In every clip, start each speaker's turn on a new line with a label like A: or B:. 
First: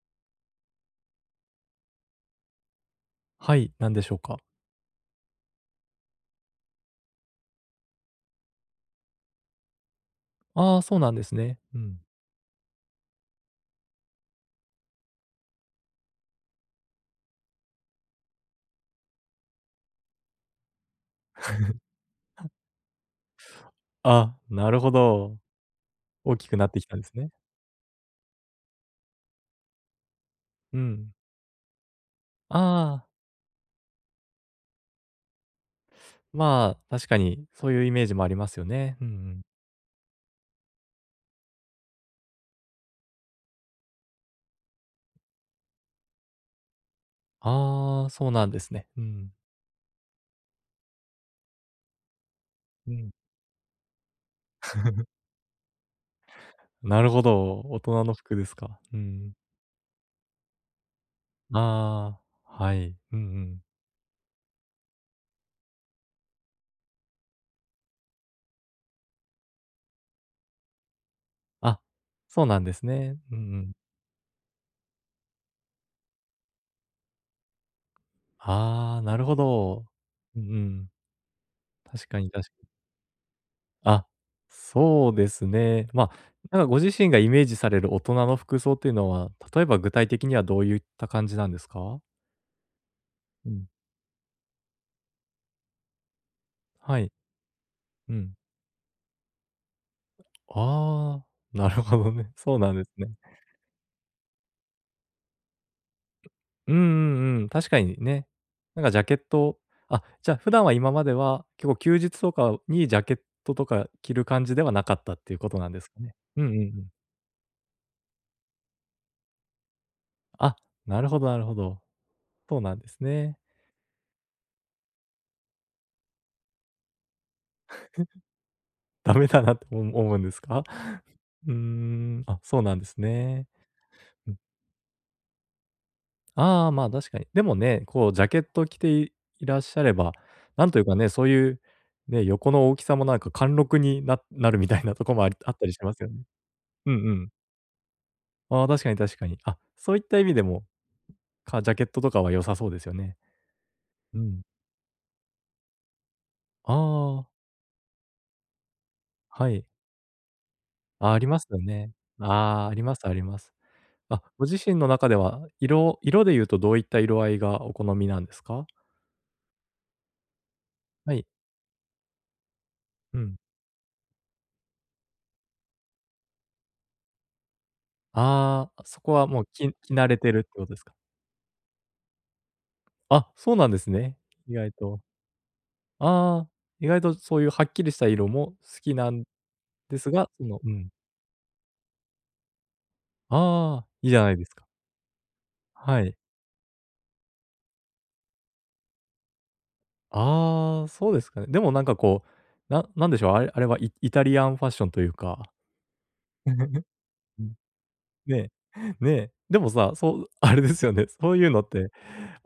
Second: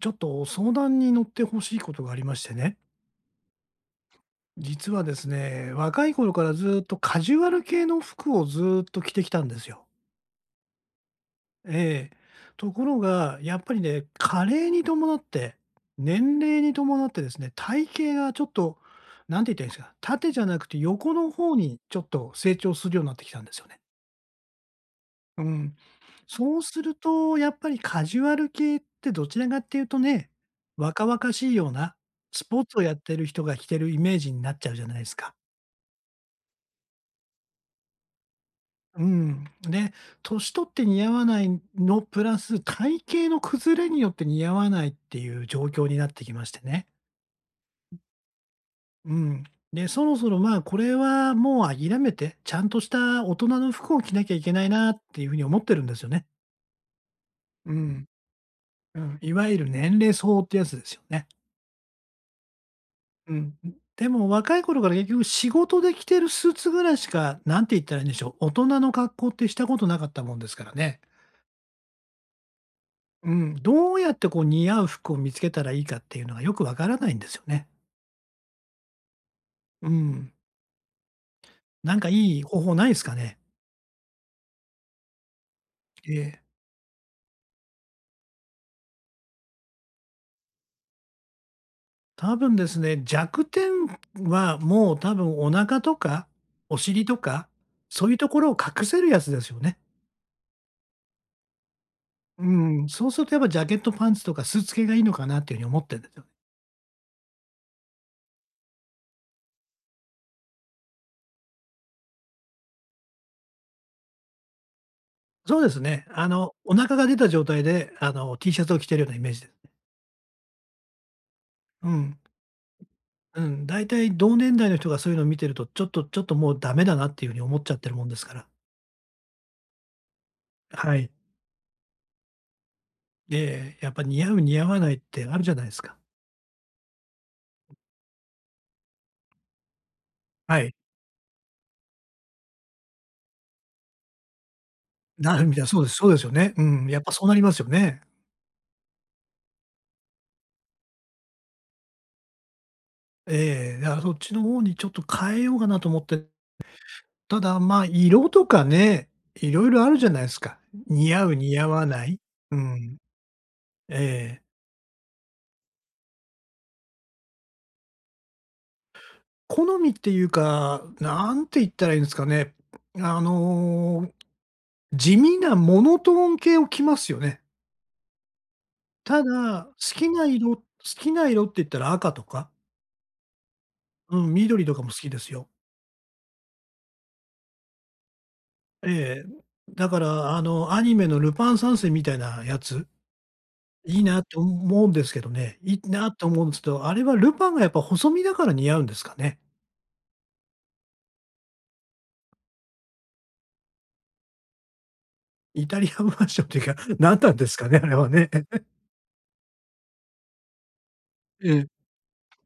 A: ちょっと相談に乗ってほしいことがありましてね。
B: はい、なんでしょうか？
A: 実はですね、若い頃からずっとカジュアル系の服をずっと着てきたんですよ。
B: ああ、そうなんですね。うん。
A: ええ。ところが、やっぱりね、加齢に伴って、年齢に伴ってですね、体型がちょっと、なんて言ったらいいんですか、縦じゃなくて横の方にちょっと成長するようになってきたんですよね。
B: あ、なるほど。
A: うん。
B: 大きく
A: そう
B: なって
A: す
B: き
A: る
B: たんですね。
A: と、やっぱりカジュアル系ってどちらかっていうとね、
B: う
A: 若
B: ん。
A: 々しいような、スポーツをやっ
B: ああ、
A: てる人が着てるイメージになっちゃうじゃないですか。
B: まあ、確かにそういうイメージもありますよね。
A: う
B: うんうん。
A: ん。で、年取って似合わないのプラス、体型の崩れによって似合わないっていう状況になってきましてね。
B: ああ、そうなんですね。う
A: う
B: ん。
A: ん。で、そろそろまあ、これはもう諦めて、ちゃんとし
B: うん。
A: た大人の服を着なきゃいけないなって いうふうに思ってるんですよね。
B: なるほど、
A: う
B: 大人
A: ん。
B: の服ですか。う
A: うん。い
B: ん。
A: わゆる年齢相応ってやつですよね。
B: ああ、はい。うんう
A: うん、
B: ん。
A: でも若い頃から結局仕事で着てるスーツぐらいしか、なんて言ったらいいんでしょう、大人の格好ってしたことなかったもんですからね。
B: あ、そうなんですね。
A: う
B: うん
A: ん、
B: うん。
A: どうやってこう似合う服を見つけたらいいかっていうのがよくわからないんですよね。
B: ああ、なるほど。
A: うん。
B: うんうん。
A: なん
B: 確
A: か
B: かに
A: いい
B: 確か
A: 方
B: に。
A: 法ないですかね？
B: あ、そうですね。まあ、
A: ええ。
B: なんかご自身がイメージされる大人の服装っていうのは、例えば具体的にはどういった感じなんですか？
A: 多分ですね、弱
B: う
A: 点
B: ん。
A: はもう多分お腹とか、お
B: は
A: 尻
B: い。
A: とか、そう
B: う
A: いうと
B: ん。
A: ころを隠せるやつですよね。
B: ああ、なるほどね。
A: う
B: そうなんで
A: ん、
B: す
A: そ
B: ね。
A: うするとやっぱジャケットパンツとかスーツ系がいいのかなっていうふうに思ってるんですよ。
B: うんうんうん、確かにね。なんかジャケットあ、じゃあ普段は今までは、結構休日とかにジャケットとか着る感じではなかったっていうこ
A: そ
B: と
A: うで
B: なん
A: す
B: ですか
A: ね。
B: ね？
A: あ
B: うんう
A: の、
B: んう
A: お
B: ん。
A: 腹が出た状態で、あの、T シャツを着てるようなイメージですね。
B: あ、なるほどなるほど。
A: うん。
B: そうなんですね。
A: うん、大体同年代の人がそういうのを見てると、ちょっとちょっともうダメだなっていうふうに思っちゃってるもんですから。
B: ダメだなって思うんですか？
A: はい。
B: うーん、あ、そうなんですね。
A: で、やっぱ似
B: う
A: 合
B: ん。
A: う似合わないってあるじゃないですか。
B: ああ、まあ、確かに。でもね、こうジャケット着ていいらっしゃれば、
A: は
B: なん
A: い。
B: というかね、そういうね、横の大きさもなんか貫禄にななるみたいなとこもあ
A: な
B: り
A: る
B: あ
A: み
B: っ
A: たい
B: た
A: な、
B: りし
A: そうで
B: ま
A: す
B: す
A: そ
B: よ
A: う
B: ね。
A: ですよね。うん、
B: うん
A: やっぱ
B: う
A: そう
B: ん。
A: なりますよね。
B: ああ、確かに確かに。あ、そういった意味でも、ジャケットとかは良さそうですよね。
A: ええ、だからそっ
B: う
A: ち
B: ん。
A: の方にちょっと変えようかなと思って、
B: ああ、
A: ただ、まあ、色とかね、い
B: は
A: ろ
B: い。
A: いろあるじゃないですか。
B: あ、
A: 似
B: あ
A: 合
B: り
A: う
B: ます
A: 似
B: よ
A: 合わ
B: ね。
A: ない。う
B: ああ、ありま
A: ん。
B: すあります。あ、
A: ええ。
B: ご自身の中では、色で言うとどういった色合いがお好みなんですか？
A: 好みっていうか、
B: はい。
A: なんて言ったらいいんですかね。
B: う
A: あ
B: ん。
A: の、地味なモノトーン系を着ますよね。
B: ああ、そこ
A: た
B: はもう
A: だ、
B: き
A: 好
B: 着慣
A: き
B: れ
A: な
B: てるって
A: 色好
B: ことですか？
A: きな色って言ったら赤とか、
B: あ、そうなんですね。
A: うん、
B: 意
A: 緑
B: 外
A: とかも好
B: と。
A: きですよ。
B: ああ、意外とそういうはっきりした色も好きな
A: え
B: ん
A: え。だか
B: ですが、
A: ら、あ
B: そのう
A: の、ア
B: ん。
A: ニメのルパン三世みたいなやつ、
B: ああ、
A: いい
B: いいじ
A: なっ
B: ゃない
A: て
B: ですか。
A: 思うんですけどね。いい
B: は
A: な
B: い。
A: と思うんですけど、あれはルパンがやっぱ細身だから似合うんですかね。
B: ああ、そうですかね。でもなんかこう、ななんでしょう、あれはイイタリアンファッションというか。
A: イタリアンファッションっていうか、何なんですかね、あれはね。
B: ねえ、ねえ。でもさ、そう あれですよね、そういう
A: え
B: の
A: え。
B: って、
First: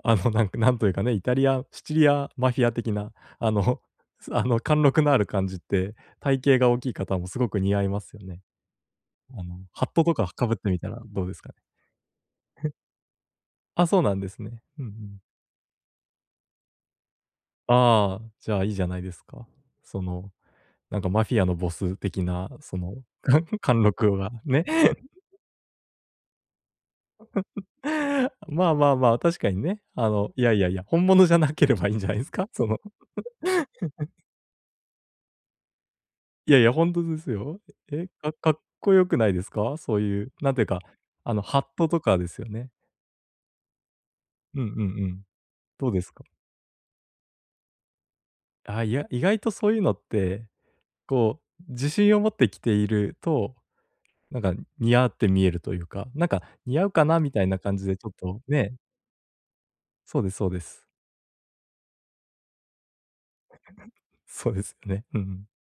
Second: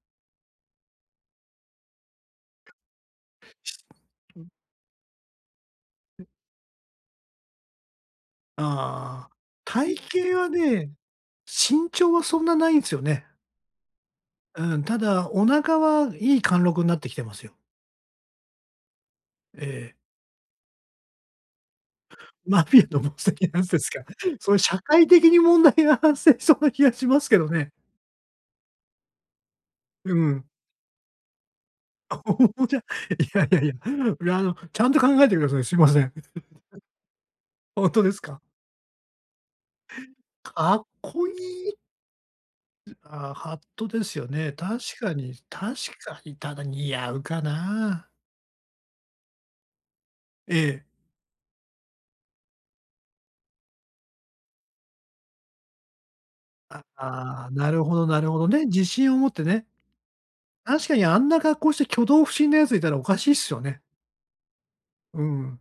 B: あの、なんか、なんというかね、イタリアシチリアマフィア的な、あの、す あの、貫禄のある感じって、体型が大きい方もすごく似合いますよね。
A: ああ。
B: あの、ハッ
A: 体
B: トとか
A: 型
B: 被
A: は
B: ってみた
A: ね、
B: らどうですかね？
A: 身長はそんなないんですよね。
B: あ、そうなんですね。
A: う
B: う
A: ん、
B: んう
A: た
B: ん。
A: だ、お腹はいい貫禄になってきてますよ。
B: ああ、じゃあ、いいじゃないですか。
A: ええ。
B: その、なんかマフィアのボス的な、
A: マ
B: そ
A: フィア
B: の、
A: のボス的な んで
B: 貫
A: すか。
B: 禄が
A: そういう
B: ね。
A: 社会的に問題が発生しそうな気がしますけどね。
B: まあまあまあ、確かにね。あ
A: う
B: の、い
A: ん。
B: やいやいや、本物じゃなければいいんじゃないですか？
A: ほじゃいやいやいや、いや、あの、ちゃんと考えてください。すいません。
B: いやいや、本当ですよ。
A: ほんと
B: え、
A: です
B: か
A: か？
B: かっこよくないですか？そういう、なんていう
A: か
B: か、
A: っこ
B: あの、ハッ
A: いい。
B: トとかですよね。
A: ああ、ハットですよね。
B: うんうん
A: 確
B: う
A: か
B: ん。
A: に、確
B: どうです
A: か
B: か？
A: に、ただ似合うかな。
B: あ、いや、意外とそういうのって、
A: ええ。
B: こう、自信を持って着ていると、なんか似合って見えるというか、なんか似合うかなみた
A: あ
B: い
A: あ、
B: な
A: な
B: 感
A: る
B: じ
A: ほ
B: でち
A: ど
B: ょっ
A: なるほ
B: と
A: どね。
B: ね、
A: 自信を持ってね。
B: そうですそうで
A: 確
B: す。
A: かにあんな格好して挙動不審なやついたらおかしいっすよね。
B: そうですよね。うん
A: う
B: うん。
A: ん。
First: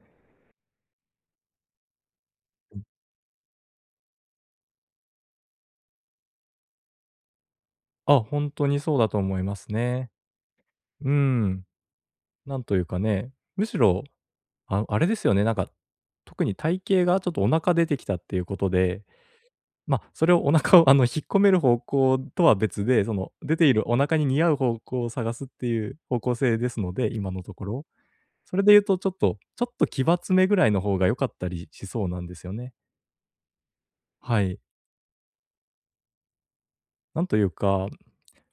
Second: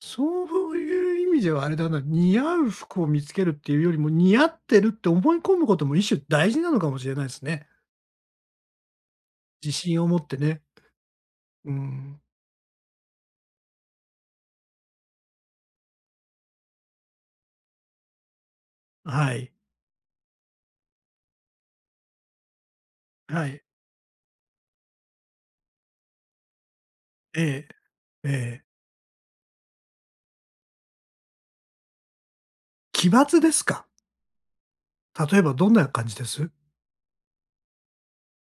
A: そういう意味ではあれだな、似合う服を見つけるっていうよりも、似合ってるって思い込むことも一種大事なのかもしれないですね。
B: あ、本当にそうだと思いま
A: 自
B: す
A: 信を
B: ね。
A: 持ってね。
B: うん。
A: うん。
B: なんというかね、むしろ、ああれですよね、なんか、特に体型がちょっとお腹出てきたっていうことで
A: はい。
B: ま、あそれをお腹をあの、引っ込める方向とは別で、その、
A: は
B: 出
A: い。
B: ているお腹に似合う方向を探すっていう方向性ですので、今
A: え
B: のとこ
A: え、
B: ろ。
A: え
B: そ
A: え。
B: れで言うとちょっとちょっと奇抜めぐらいの方が良かったりしそうなんですよね。
A: 奇抜ですか？
B: はい。
A: 例えばどんな感じです？
B: なんというか、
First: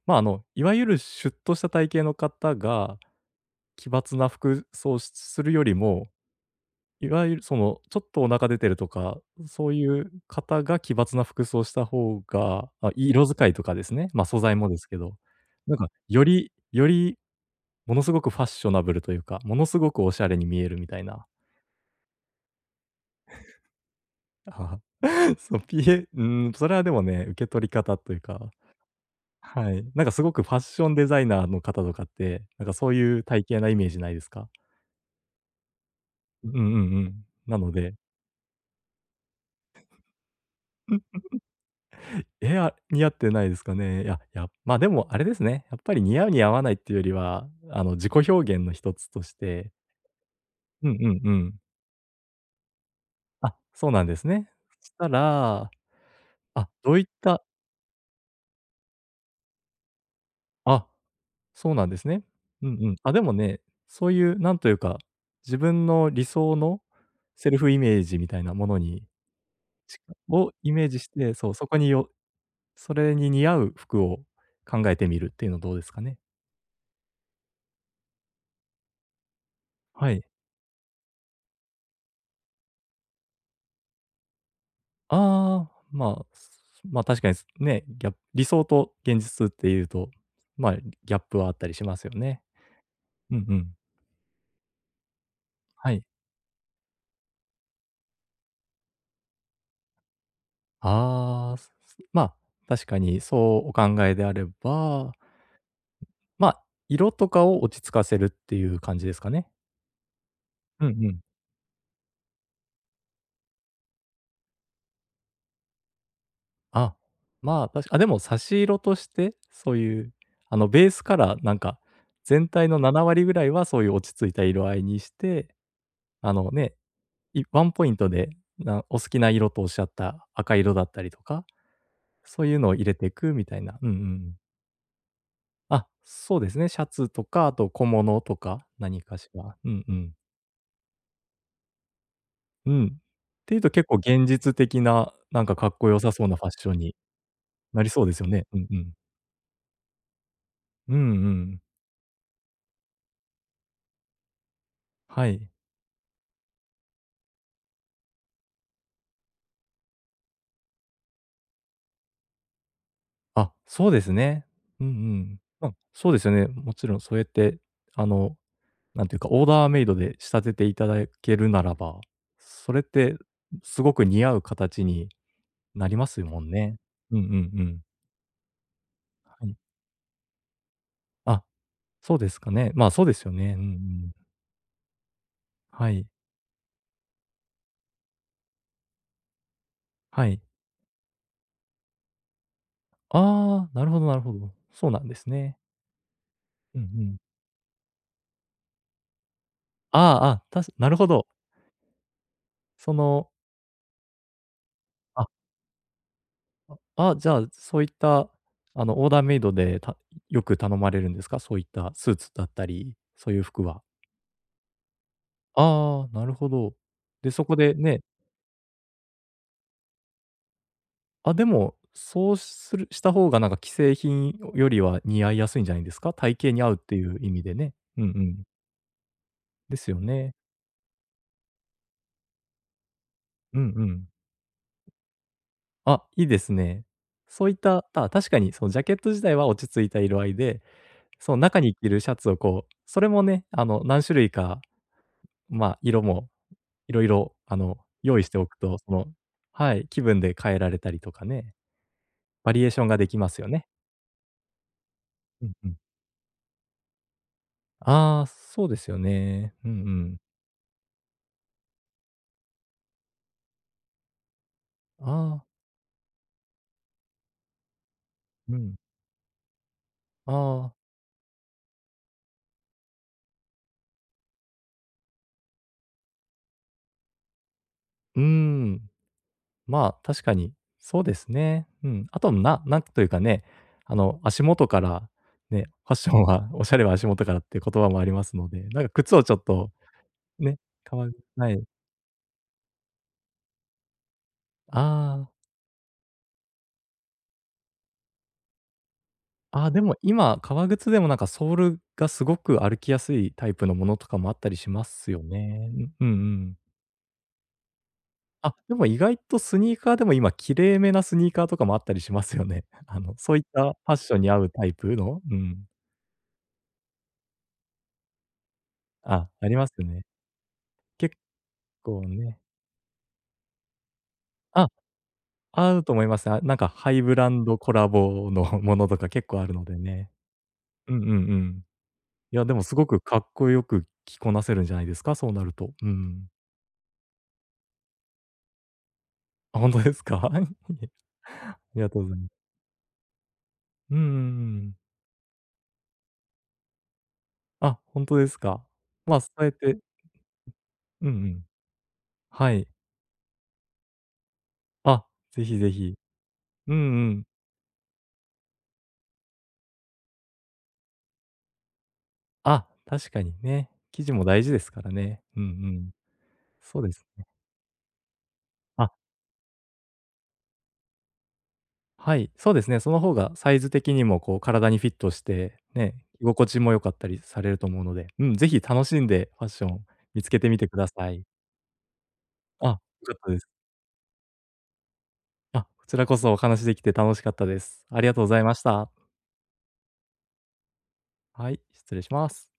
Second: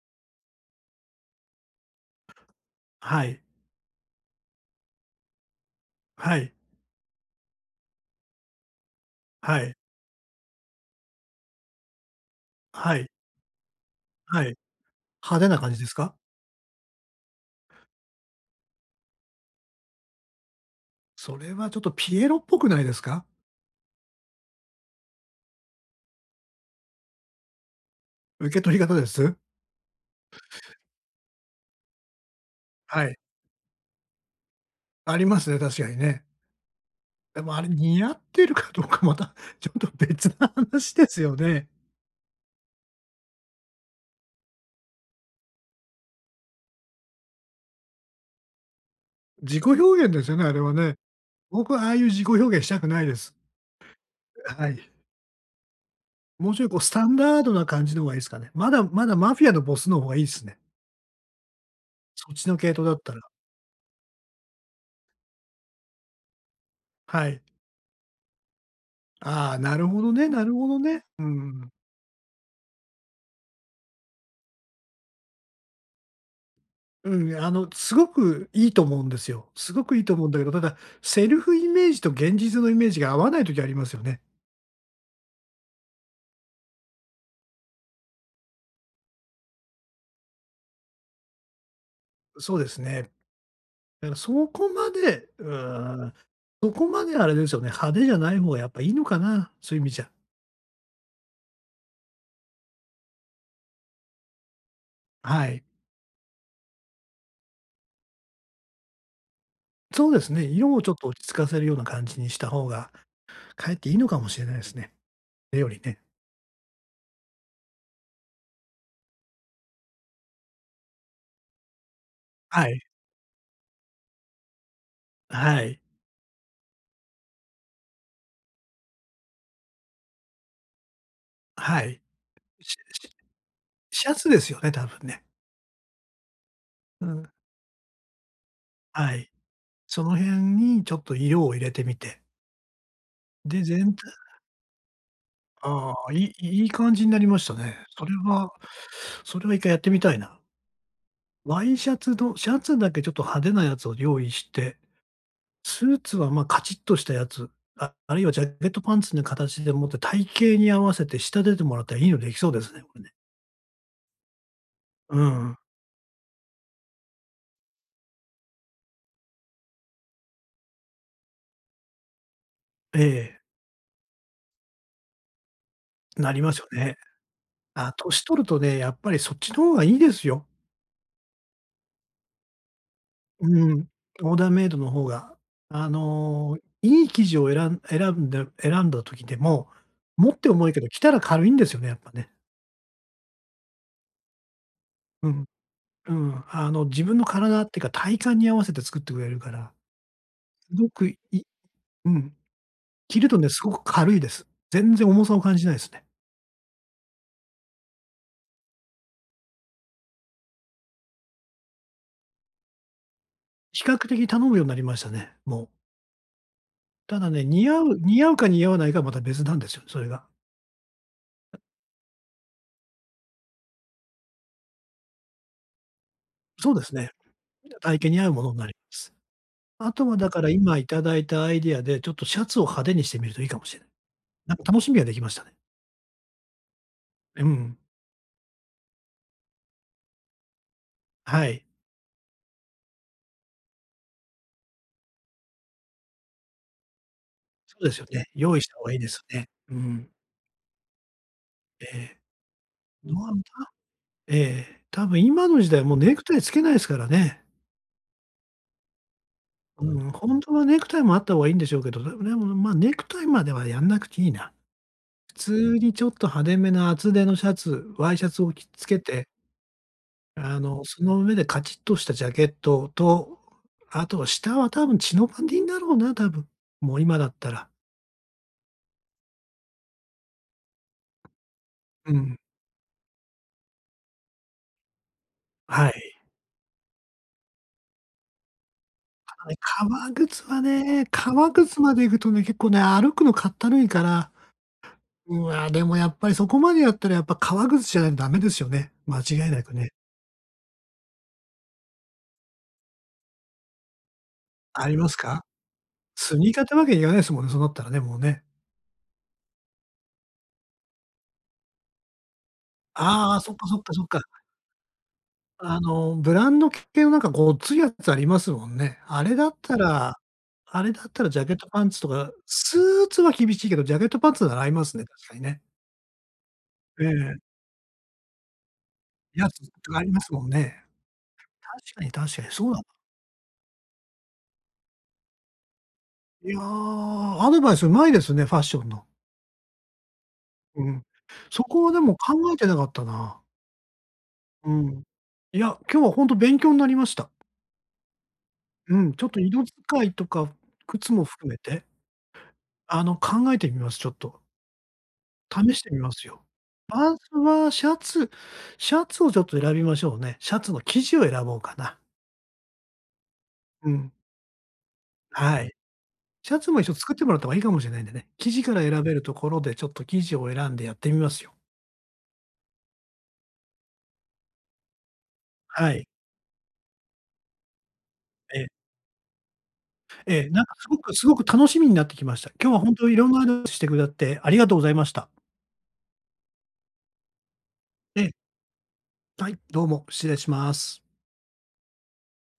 B: まあ、あの、いわゆるシュッとした体型の方が
A: はい。
B: 奇抜な服装をするよりも、
A: はい。
B: いわゆるその、ちょっとお腹出てるとか、
A: は
B: そう
A: い。
B: いう方が奇抜な服装した方が、あ、
A: はい。
B: 色使いとかですね、ま、素
A: は
B: 材
A: い。
B: もですけど、
A: 派手な感
B: なん
A: じで
B: か、
A: すか？
B: よりものすごくファッショナブルというか、ものすごくおしゃれに見えるみたいな。
A: それはちょっとピエロっぽくないですか？
B: そう、ピエうーん、それはでもね、受け取り方というか、
A: 受け取り方です？
B: はい。なんかすごくファッションデザイナーの方とかって、なんかそう
A: はい。
B: いう体型なイメージないですか？
A: ありますね、確かにね。
B: うんうんうん。
A: でも
B: な
A: あれ、
B: ので
A: 似合ってるかどうかまた、ちょっと別な話ですよね。
B: え、あ、似合ってないですかね。いや、いやま、でもあれですね、やっぱり似合う似合わないっていうよりは、あの、自己表現の一つとし
A: 自
B: て
A: 己表現ですよね、あれは
B: うんう
A: ね。
B: んうん。
A: 僕はああいう自己表現したくないです。
B: あ、そうなんですね。
A: は
B: そ
A: い。
B: したら、
A: もうちょい
B: あ、
A: こうス
B: どういっ
A: タンダー
B: た
A: ドな感じの方がいいですかね。まだまだマフィアのボスの方がいいですね。
B: あ、そうなんですね。
A: そっちの
B: う
A: 系
B: ん
A: 統
B: う
A: だ
B: ん。
A: った
B: あ、
A: ら。
B: でもね、そういうなんというか、自分の理想の
A: はい。
B: セルフイメージみたいなものに
A: ああ、なる
B: ち
A: ほどね、な
B: を
A: るほ
B: イ
A: ど
B: メージ
A: ね。
B: し
A: う
B: て、そう、そ
A: ん。
B: こにそれに似合う服を考えてみるっていうのどうですかね？
A: うん、あの、すごくいいと思うんですよ。すごくいい
B: は
A: と思
B: い。
A: うんだけど、ただ、セルフイメージと現実のイメージが合わない時ありますよね。
B: ああ、まあ、す、確かにすね、ギャップ理想と現実っていうと、まあ、ギャップはあったりしますよね。
A: そうですね。
B: うんうん。
A: だからそこまで、う
B: は
A: ー
B: い。
A: ん、そこまであれですよね、派手じゃない方がやっぱいいのかな、そういう意味じゃ。
B: ああ、すすまあ、確かにそうお考えであれば、
A: はい。
B: まあ、色とかを落ち着かせるっていう感じですかね？
A: そうですね、色を
B: う
A: ち
B: ん
A: ょっと
B: う
A: 落
B: ん。
A: ち着かせるような感じにした方が、かえっていいのかもしれないですね。それよりね。
B: あ、まあ、確かあ、でも差し色として、そういう、あの、ベースカラーなんか、全
A: は
B: 体の
A: い、
B: 7割ぐらいはそういう落ち着いた色合いにして、
A: はい、
B: あのね、ワンポイントで、お好きな色とおっしゃった赤色だったりとか、
A: はい。
B: そういうの
A: し
B: を入れて
A: し
B: いくみたいな。うんう
A: シャツ
B: ん。
A: ですよね、多分ね。
B: あ、そうですね、シャ
A: う
B: ツと
A: ん、
B: か、あと小物とか、何
A: は
B: か
A: い。
B: しら。うんう
A: その
B: ん。
A: 辺にちょっと色を入れてみて、
B: うん。っていう
A: で、
B: と結
A: 全
B: 構
A: 体
B: 現実的な、なんかかっこ
A: あ
B: よ
A: あ、
B: さそう
A: い
B: なフ
A: い
B: ァッ
A: い
B: シ
A: い
B: ョン
A: 感
B: に
A: じになりましたね。
B: なりそ
A: そ
B: う
A: れ
B: ですよね。
A: は
B: うんうん。
A: それは1回やってみたいな。
B: うんうん。
A: ワイシャツのシャツだけちょっと派手なやつを用意して、
B: はい。
A: スーツは、ま、あカチッとしたやつ、ああるいはジャケットパンツの形でもって体型に合わせて下出ててもらったらいいのできそうですね、これね。
B: あ、そうですね。うんう
A: う
B: ん。
A: ん。
B: ま、そうですよね。もちろんそうやって、あのなんていうか、オーダーメイドで仕立てていただけるならば、それっ
A: え
B: て、
A: え、
B: すごく似合う形になります
A: な
B: も
A: り
B: ん
A: ますよ
B: ね。
A: ね。
B: うんうんうん。
A: あ、年取るとね、やっぱりそっ
B: は
A: ちの
B: い。
A: 方がいいですよ。
B: あ、そうですかね。まあ、そうですよね。うんう
A: うん、
B: ん。
A: オーダーメイドの方が。あ
B: はい。
A: の、いい生地を選んで選んだ時でも、
B: は
A: 持っ
B: い。
A: て重いけど着たら軽いんですよね、やっぱね。
B: ああ、なるほどなるほど。そうなんです
A: うん。
B: ね。
A: うん、あ
B: うん
A: の、
B: う
A: 自
B: ん。
A: 分の体っていうか、体感に合わせて作ってくれるから、
B: ああ、あ、
A: す
B: な
A: ご
B: るほ
A: くい
B: ど。
A: うん、
B: そ
A: 着る
B: の、
A: とね、すごく軽いです。全然重
B: あ、
A: さを感じないですね。
B: あ、じゃあ、そういった、あの、オーダーメイドで、よく頼まれるんですか？そういったスーツだったり、そういう服
A: 比
B: は。
A: 較的頼むようになりましたね、もう。
B: ああ、なるほど。
A: ただ
B: で、
A: ね、
B: そこ
A: 似
B: で
A: 合う
B: ね
A: 似合うか似合わないかはまた別なんですよ、それが。
B: あ、でも、そうするした方がなんか既製品よりは似合いやすいんじゃないですか？体型に合
A: そう
B: うっ
A: です
B: てい
A: ね。
B: う意味でね。
A: 体
B: うんう
A: 型に合うも
B: ん。
A: のになります。
B: です
A: あ
B: よ
A: とはだ
B: ね。
A: から今いただいたアイディアで、ちょっとシャツを派手にしてみるといいか
B: うんう
A: もしれない。
B: ん。
A: なんか楽しみができましたね。
B: あ、いいですね。
A: う
B: そういっ
A: ん。
B: た、確かにそのジャケット自体は落ち着いた色合いで、その
A: は
B: 中
A: い。
B: に着るシャツをこう、それもね、あの、何種類か、ま、あ色もいろいろあ
A: そ
B: の、
A: うですよ
B: 用意
A: ね。
B: してお
A: 用
B: く
A: 意した
B: と、
A: 方がいいですよね。う
B: はい、気
A: ん。
B: 分で変えられたりとかね、
A: ええ。
B: バリエーションができますよね。
A: ええ、多分
B: う
A: 今
B: ん
A: の
B: う
A: 時
B: ん。
A: 代もうネクタイつけないですからね。
B: ああ、そうですよね。うんう
A: うん。
B: ん。
A: 本当はネクタイもあった方がいいんでしょうけど、でも、まあ、ネクタイまではやんなくていいな。
B: あ
A: 普
B: あ。
A: 通にちょっと派手めな厚手のシャツ、ワイシャツを
B: う
A: 着
B: ん。
A: つけて、
B: あ
A: あ
B: あ、
A: の、その上でカチッとしたジャケットと、あとは下は多分チノパンでいいんだろうな、多分。もう今だったら。
B: うーん。まあ、確かに、そうですね。うん。
A: う
B: あと、
A: ん。
B: ななんというかね、あの、足元から、ね、
A: は
B: ファッシ
A: い。
B: ョンは おしゃれは足元からっていう言葉もありますので、なんか靴をちょっ
A: あれ、
B: と、
A: 革靴
B: ね、
A: はね、
B: 革靴は
A: 革
B: い。
A: 靴まで行くとね、結構ね、歩くのかったるいから、
B: ああ、
A: うわ、でもやっぱりそこまでやったらやっぱ革靴じゃないとダメですよね。間違いな
B: ああ、
A: く
B: で
A: ね。
B: も今、革靴でもなんかソールがすごく歩きやすいタイプのものとかもあったりしま
A: ありま
B: す
A: す
B: よ
A: か？
B: ね。うんうんう
A: スニー
B: ん。
A: カーってわけにいかないですもんね、そうなったらね、もうね。
B: あ、でも意外とスニーカーでも今、綺麗めなスニーカーとかもあったりしますよね。あの、そ
A: あ
B: う
A: あ、
B: いっ
A: そっか
B: た
A: そっか
B: ファッ
A: そっ
B: ショ
A: か。
B: ンに合うタイプのうん。
A: あの、ブランド系のなんかごっついやつありますもんね。あ
B: あ、
A: れだ
B: あ
A: っ
B: ります
A: た
B: ね。
A: らあれだっ
B: 結
A: たらジャケットパンツ
B: 構
A: とか、
B: ね。
A: スーツは厳しいけど、ジャケットパンツなら合
B: あ、
A: いますね、確かにね。
B: 合うと思います。あ、なんかハイ
A: え
B: ブラ
A: え、
B: ンドコラボの ものとか結構あ
A: や
B: るの
A: つ
B: で
A: とかあ
B: ね。
A: りますもんね。
B: うんうんうん。
A: 確かに確
B: い
A: か
B: や、
A: に、
B: でも
A: そう
B: す
A: だ。
B: ごくかっこよく着こなせるんじゃないですか、そうなると。うん。
A: いや、アドバイスうまいですね、ファッションの。
B: あ、ほですか？い
A: う
B: え、
A: ん。
B: あ
A: そ
B: り
A: こ
B: が
A: はで
B: とうご
A: も
B: ざいま
A: 考
B: す。
A: えてなかったな。
B: うんうんう
A: う
B: ん。
A: ん。いや、今日はほんと勉強になりました。
B: あ、本当ですか。
A: うん、
B: ま、あ
A: ちょっ
B: そ
A: と
B: うやっ
A: 色
B: て
A: 使いとか
B: うんう
A: 靴も
B: ん。
A: 含めて、
B: はい。
A: あの、考えてみます、ちょっと。
B: あ、ぜひぜ
A: 試して
B: ひ。
A: みますよ。
B: うんう
A: まず
B: ん。
A: はシャツをちょっと選びましょうね。シャツの生地を選ぼうかな。
B: あ、確かにね。
A: う
B: 生
A: ん、
B: 地も大事ですからね。うんう
A: はい。
B: ん。
A: シャツも
B: そう
A: 一
B: で
A: 緒
B: す。
A: 作ってもらった方がいいかもしれないんでね、生地から
B: あ
A: 選べるところでちょっと生地を選んでやってみますよ。
B: はい、そうですね。その方がサイズ的にもこう体にフィットして、
A: は
B: ね、
A: い。
B: 居心地も良かったりされると思うので、うん、ぜ
A: え
B: ひ
A: え、
B: 楽しんでファッション見つけ
A: ええ、
B: てみ
A: なん
B: て
A: か
B: くだ
A: すご
B: さ
A: く
B: い。
A: すごく楽しみになってきました。今日
B: あ、
A: はほん
B: 良
A: と
B: か
A: い
B: っ
A: ろ
B: た
A: ん
B: で
A: なア
B: す。
A: ドバイスしてくだってありがとうございました。
B: あ、こちらこそお話できて楽しかったです。ありがと
A: え
B: うご
A: え、
B: ざいました。
A: はい、どうも失礼します。
B: はい、失礼します。